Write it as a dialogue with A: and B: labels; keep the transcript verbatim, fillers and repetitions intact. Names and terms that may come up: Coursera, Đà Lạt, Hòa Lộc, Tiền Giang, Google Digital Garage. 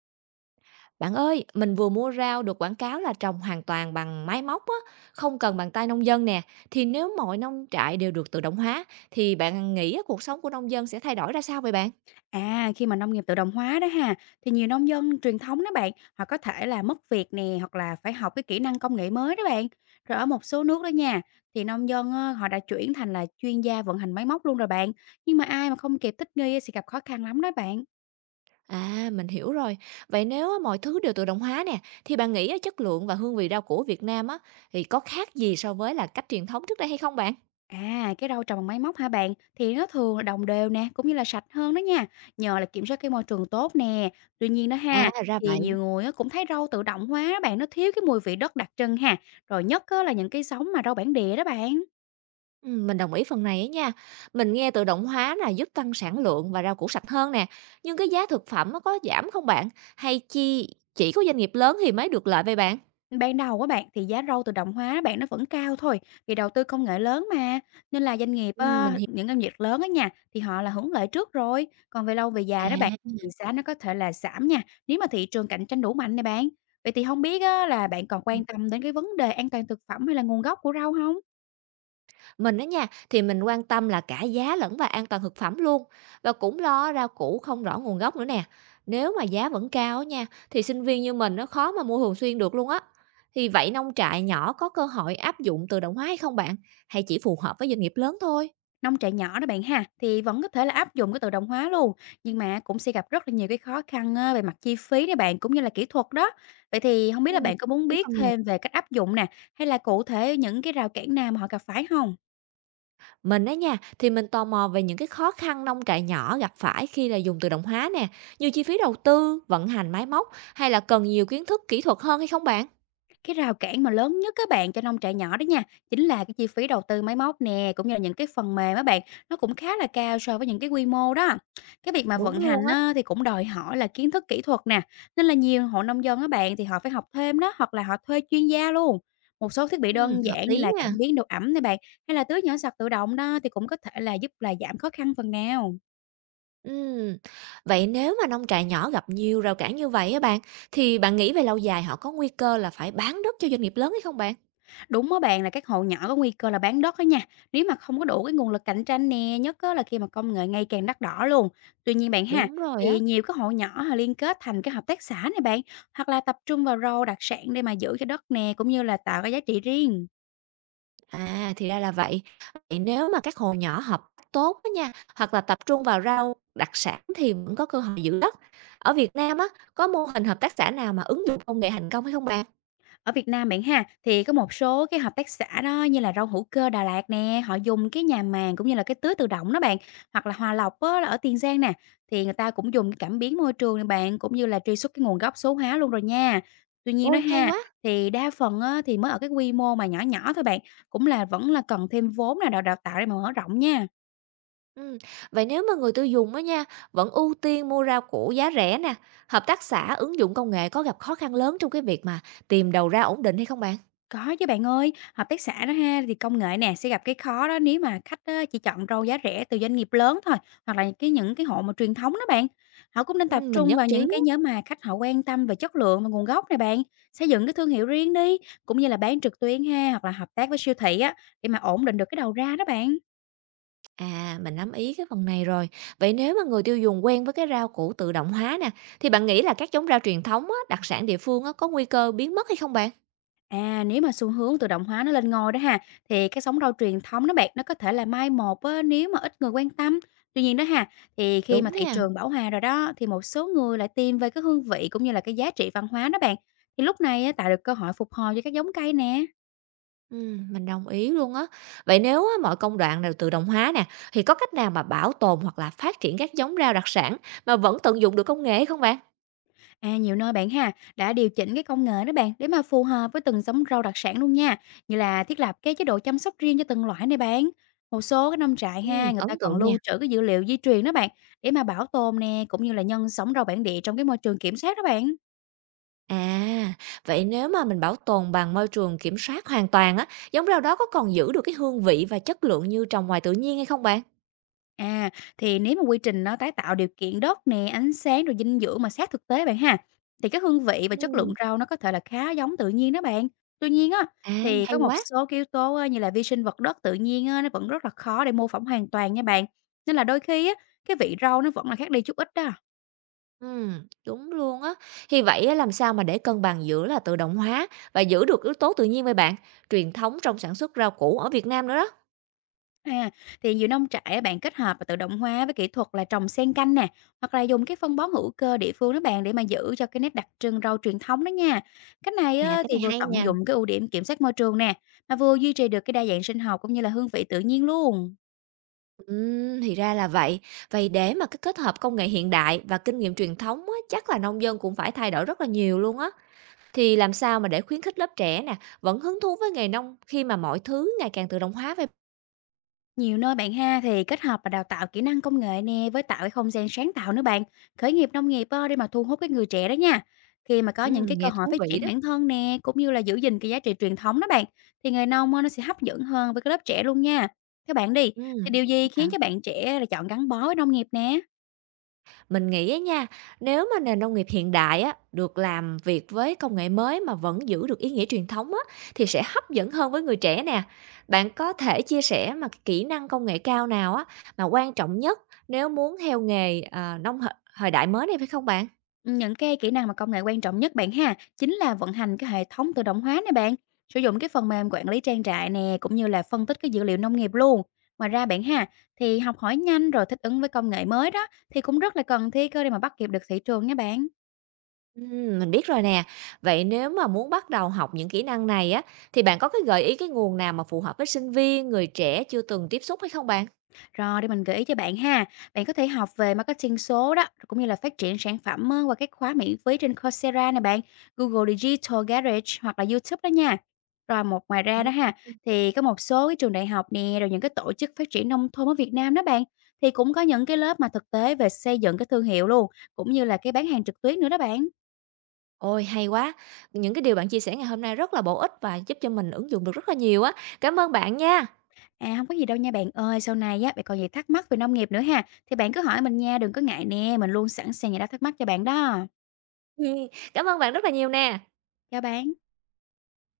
A: Bạn ơi, mình vừa mua rau được quảng cáo là trồng hoàn toàn bằng máy móc á, không cần bàn tay nông dân nè. Thì nếu mọi nông trại đều được tự động hóa, thì bạn nghĩ á, cuộc sống của nông dân sẽ thay đổi ra sao vậy bạn?
B: À, khi mà nông nghiệp tự động hóa đó ha, thì nhiều nông dân truyền thống đó bạn, họ có thể là mất việc nè, hoặc là phải học cái kỹ năng công nghệ mới đó bạn. Rồi ở một số nước đó nha, thì nông dân ờ, họ đã chuyển thành là chuyên gia vận hành máy móc luôn rồi bạn. Nhưng mà ai mà không kịp thích nghi á, sẽ gặp khó khăn lắm đó bạn.
A: À, mình hiểu rồi. Vậy nếu á, mọi thứ đều tự động hóa nè, thì bạn nghĩ á, chất lượng và hương vị rau củ Việt Nam á, thì có khác gì so với là cách truyền thống trước đây hay không bạn?
B: À, cái rau trồng bằng máy móc hả bạn? Thì nó thường là đồng đều nè, cũng như là sạch hơn đó nha. Nhờ là kiểm soát cái môi trường tốt nè. Tuy nhiên đó
A: À,
B: ha,
A: ra
B: thì
A: vậy.
B: nhiều người á cũng thấy rau tự động hóa đó bạn, nó thiếu cái mùi vị đất đặc trưng ha. Rồi nhất á là những cái giống mà rau bản địa đó bạn.
A: Ừm, mình đồng ý phần này á nha. Mình nghe tự động hóa là giúp tăng sản lượng và rau củ sạch hơn nè. Nhưng cái giá thực phẩm nó có giảm không bạn? Hay chi chỉ có doanh nghiệp lớn thì mới được lợi vậy bạn?
B: Ban đầu á bạn, thì giá rau tự động hóa bạn nó vẫn cao thôi, vì đầu tư công nghệ lớn mà, nên là doanh nghiệp,
A: Ừm,
B: ơ
A: mình hiểu.
B: những doanh nghiệp lớn á nha, thì họ là hưởng lợi trước rồi. Còn về lâu về
A: À,
B: dài đó bạn, thì giá nó có thể là giảm nha, nếu mà thị trường cạnh tranh đủ mạnh nè bạn. Vậy thì không biết á là bạn còn quan tâm đến cái vấn đề an toàn thực phẩm hay là nguồn gốc của rau không?
A: mình á nha, thì mình quan tâm là cả giá lẫn và an toàn thực phẩm luôn. Và cũng lo rau củ không rõ nguồn gốc nữa nè. Nếu mà giá vẫn cao á nha, thì sinh viên như mình nó khó mà mua thường xuyên được luôn á. Thì vậy nông trại nhỏ có cơ hội áp dụng tự động hóa hay không bạn? Hay chỉ phù hợp với doanh nghiệp lớn thôi?
B: Nông trại nhỏ đó bạn ha, thì vẫn có thể là áp dụng cái tự động hóa luôn, nhưng mà cũng sẽ gặp rất là nhiều cái khó khăn, ơ, về mặt chi phí nè bạn, cũng như là kỹ thuật đó. Vậy thì không biết là
A: Ừm,
B: bạn có muốn
A: ý
B: biết
A: phần
B: thêm về cách áp dụng nè, hay là cụ thể những cái rào cản nào mà họ gặp phải không?
A: mình á nha, thì mình tò mò về những cái khó khăn nông trại nhỏ gặp phải khi là dùng tự động hóa nè, như chi phí đầu tư, vận hành máy móc hay là cần nhiều kiến thức kỹ thuật hơn hay không bạn?
B: Cái rào cản mà lớn nhất các bạn cho nông trại nhỏ đó nha, chính là cái chi phí đầu tư máy móc nè, cũng như là những cái phần mềm á bạn, nó cũng khá là cao so với những cái quy mô đó. Cái việc mà
A: Đúng
B: vận
A: luôn
B: hành
A: á.
B: á, thì cũng đòi hỏi là kiến thức kỹ thuật nè, nên là nhiều hộ nông dân á bạn thì họ phải học thêm đó, hoặc là họ thuê chuyên gia luôn. Một số thiết bị
A: Ừ,
B: đơn
A: hợp
B: giản như
A: lý
B: là
A: nha.
B: cảm biến độ ẩm này bạn, hay là tưới nhỏ giọt tự động đó thì cũng có thể là giúp là giảm khó khăn phần nào.
A: Ừ. Vậy nếu mà nông trại nhỏ gặp nhiều rào cản như vậy á bạn, thì bạn nghĩ về lâu dài họ có nguy cơ là phải bán đất cho doanh nghiệp lớn hay không bạn?
B: Đúng á bạn, là các hộ nhỏ có nguy cơ là bán đất đó nha, nếu mà không có đủ cái nguồn lực cạnh tranh nè, nhất á là khi mà công nghệ ngày càng đắt đỏ luôn. Tuy nhiên bạn ha,
A: Đúng rồi
B: thì
A: á.
B: nhiều cái hộ nhỏ họ liên kết thành cái hợp tác xã này bạn, hoặc là tập trung vào rau đặc sản để mà giữ cho đất nè, cũng như là tạo cái giá trị riêng.
A: À, thì ra là vậy. Vậy nếu mà các hồ nhỏ hợp tác tốt á nha, hoặc là tập trung vào rau đặc sản thì vẫn có cơ hội giữ đất. Ở Việt Nam á, có mô hình hợp tác xã nào mà ứng dụng công nghệ thành công hay không bạn?
B: Ở Việt Nam bạn ha, thì có một số cái hợp tác xã đó như là rau hữu cơ Đà Lạt nè, họ dùng cái nhà màng cũng như là cái tưới tự động đó bạn, hoặc là Hòa Lộc á, là ở Tiền Giang nè, thì người ta cũng dùng cái cảm biến môi trường nè bạn, cũng như là truy xuất cái nguồn gốc số hóa luôn rồi nha. Tuy nhiên đó
A: Ôi, hay
B: ha,
A: quá.
B: thì đa phần á, thì mới ở cái quy mô mà nhỏ nhỏ thôi bạn, cũng là vẫn là cần thêm vốn là đào đào tạo để mà mở rộng nha.
A: Ừ. Vậy nếu mà người tiêu dùng á nha, vẫn ưu tiên mua rau củ giá rẻ nè, hợp tác xã ứng dụng công nghệ có gặp khó khăn lớn trong cái việc mà tìm đầu ra ổn định hay không bạn?
B: Có chứ bạn ơi, hợp tác xã đó ha, thì công nghệ nè sẽ gặp cái khó đó nếu mà khách á, chỉ chọn rau giá rẻ từ doanh nghiệp lớn thôi, hoặc là cái những cái hộ mà truyền thống đó bạn. Họ cũng nên
A: Ừ,
B: tập
A: mình
B: trung
A: nhất
B: vào
A: trí.
B: những cái nhóm mà khách họ quan tâm về chất lượng và nguồn gốc này bạn, xây dựng cái thương hiệu riêng đi, cũng như là bán trực tuyến ha, hoặc là hợp tác với siêu thị á để mà ổn định được cái đầu ra đó bạn.
A: À, mình nắm ý cái phần này rồi. Vậy nếu mà người tiêu dùng quen với cái rau củ tự động hóa nè, thì bạn nghĩ là các giống rau truyền thống á, đặc sản địa phương á, có nguy cơ biến mất hay không bạn?
B: À, nếu mà xu hướng tự động hóa nó lên ngôi đó ha, thì cái sóng rau truyền thống đó bạn nó có thể là mai một á, nếu mà ít người quan tâm. Tuy nhiên đó ha, thì khi mà
A: Đúng
B: thị
A: nè,
B: trường bão hòa rồi đó, thì một số người lại tìm về cái hương vị cũng như là cái giá trị văn hóa đó bạn. Thì lúc này á, tạo được cơ hội phục hồi cho các giống cây nè.
A: ừ, mình đồng ý luôn á. Vậy nếu á, mọi công đoạn đều tự động hóa nè, thì có cách nào mà bảo tồn hoặc là phát triển các giống rau đặc sản mà vẫn tận dụng được công nghệ không bạn?
B: À, nhiều nơi bạn ha đã điều chỉnh cái công nghệ đó bạn để mà phù hợp với từng giống rau đặc sản luôn nha. Như là thiết lập cái chế độ chăm sóc riêng cho từng loại này bạn. Một số cái nông trại
A: Ừ,
B: ha người
A: ấn
B: ta còn
A: tượng nè.
B: lưu trữ cái dữ liệu di truyền đó bạn để mà bảo tồn nè, cũng như là nhân giống rau bản địa trong cái môi trường kiểm soát đó bạn.
A: À, vậy nếu mà mình bảo tồn bằng môi trường kiểm soát hoàn toàn á, giống rau đó có còn giữ được cái hương vị và chất lượng như trồng ngoài tự nhiên hay không bạn?
B: À, thì nếu mà quy trình nó tái tạo điều kiện đất nè, ánh sáng rồi dinh dưỡng mà sát thực tế bạn ha, thì cái hương vị và chất
A: Ừ.
B: lượng rau nó có thể là khá giống tự nhiên đó bạn. Tuy nhiên á,
A: À,
B: thì có
A: hay
B: một
A: quá!
B: số cái yếu tố á, như là vi sinh vật đất tự nhiên á, nó vẫn rất là khó để mô phỏng hoàn toàn nha bạn. Nên là đôi khi á, cái vị rau nó vẫn là khác đi chút ít đó.
A: Ừm, đúng luôn á. Thì vậy á, làm sao mà để cân bằng giữa là tự động hóa và giữ được yếu tố tự nhiên với bạn? Truyền thống trong sản xuất rau củ ở Việt Nam nữa đó.
B: À, thì nhiều nông trại á bạn kết hợp và tự động hóa với kỹ thuật là trồng xen canh nè, hoặc là dùng cái phân bón hữu cơ địa phương đó bạn để mà giữ cho cái nét đặc trưng rau truyền thống đó nha. Cách này
A: À,
B: á,
A: cái
B: thì
A: này
B: vừa
A: hay
B: tận
A: nè.
B: dụng cái ưu điểm kiểm soát môi trường nè, mà vừa duy trì được cái đa dạng sinh học cũng như là hương vị tự nhiên luôn.
A: Ừm, thì ra là vậy. Vậy để mà cái kết hợp công nghệ hiện đại và kinh nghiệm truyền thống á, chắc là nông dân cũng phải thay đổi rất là nhiều luôn á. Thì làm sao mà để khuyến khích lớp trẻ nè, vẫn hứng thú với nghề nông khi mà mọi thứ ngày càng tự động hóa vậy?
B: Nhiều nơi bạn ha thì kết hợp và đào tạo kỹ năng công nghệ nè với tạo cái không gian sáng tạo nữa bạn. Khởi nghiệp nông nghiệp á, để mà thu hút cái người trẻ đó nha. Khi mà có những
A: Ừm,
B: cái cơ
A: nghe
B: hội
A: thú
B: phát
A: vị
B: triển
A: đó.
B: bản thân nè, cũng như là giữ gìn cái giá trị truyền thống đó bạn, thì người nông á, nó sẽ hấp dẫn hơn với cái lớp trẻ luôn nha. Các bạn đi, thì
A: Ừm.
B: điều gì khiến
A: À.
B: cho bạn trẻ là chọn gắn bó với nông nghiệp nè?
A: Mình nghĩ á nha, nếu mà nền nông nghiệp hiện đại á, được làm việc với công nghệ mới mà vẫn giữ được ý nghĩa truyền thống á, thì sẽ hấp dẫn hơn với người trẻ nè. Bạn có thể chia sẻ mà cái kỹ năng công nghệ cao nào á, mà quan trọng nhất nếu muốn theo nghề à, nông h- thời đại mới này phải không bạn?
B: Những cái kỹ năng mà công nghệ quan trọng nhất bạn ha, chính là vận hành cái hệ thống tự động hóa nè bạn, sử dụng cái phần mềm quản lý trang trại nè, cũng như là phân tích cái dữ liệu nông nghiệp luôn. Ngoài ra bạn ha, thì học hỏi nhanh rồi thích ứng với công nghệ mới đó, thì cũng rất là cần thiết cơ, để mà bắt kịp được thị trường nha bạn.
A: Ừm, mình biết rồi nè. Vậy nếu mà muốn bắt đầu học những kỹ năng này á, thì bạn có cái gợi ý cái nguồn nào mà phù hợp với sinh viên, người trẻ chưa từng tiếp xúc hay không bạn?
B: Rồi để mình gợi ý cho bạn ha. Bạn có thể học về marketing số đó, cũng như là phát triển sản phẩm á, qua các khóa miễn phí trên Coursera nè bạn, Google Digital Garage hoặc là YouTube đó nha. Rồi một ngoài ra đó ha, thì có một số cái trường đại học nè, rồi những cái tổ chức phát triển nông thôn ở Việt Nam đó bạn, thì cũng có những cái lớp mà thực tế về xây dựng cái thương hiệu luôn, cũng như là cái bán hàng trực tuyến nữa đó bạn.
A: Ôi, hay quá! Những cái điều bạn chia sẻ ngày hôm nay rất là bổ ích và giúp cho mình ứng dụng được rất là nhiều á. Cảm ơn bạn nha.
B: À, không có gì đâu nha bạn ơi, sau này á, bạn còn gì thắc mắc về nông nghiệp nữa ha, thì bạn cứ hỏi mình nha, đừng có ngại nè, mình luôn sẵn sàng giải đáp thắc mắc cho bạn đó.
A: Cảm ơn bạn rất là nhiều nè.
B: Chào bạn.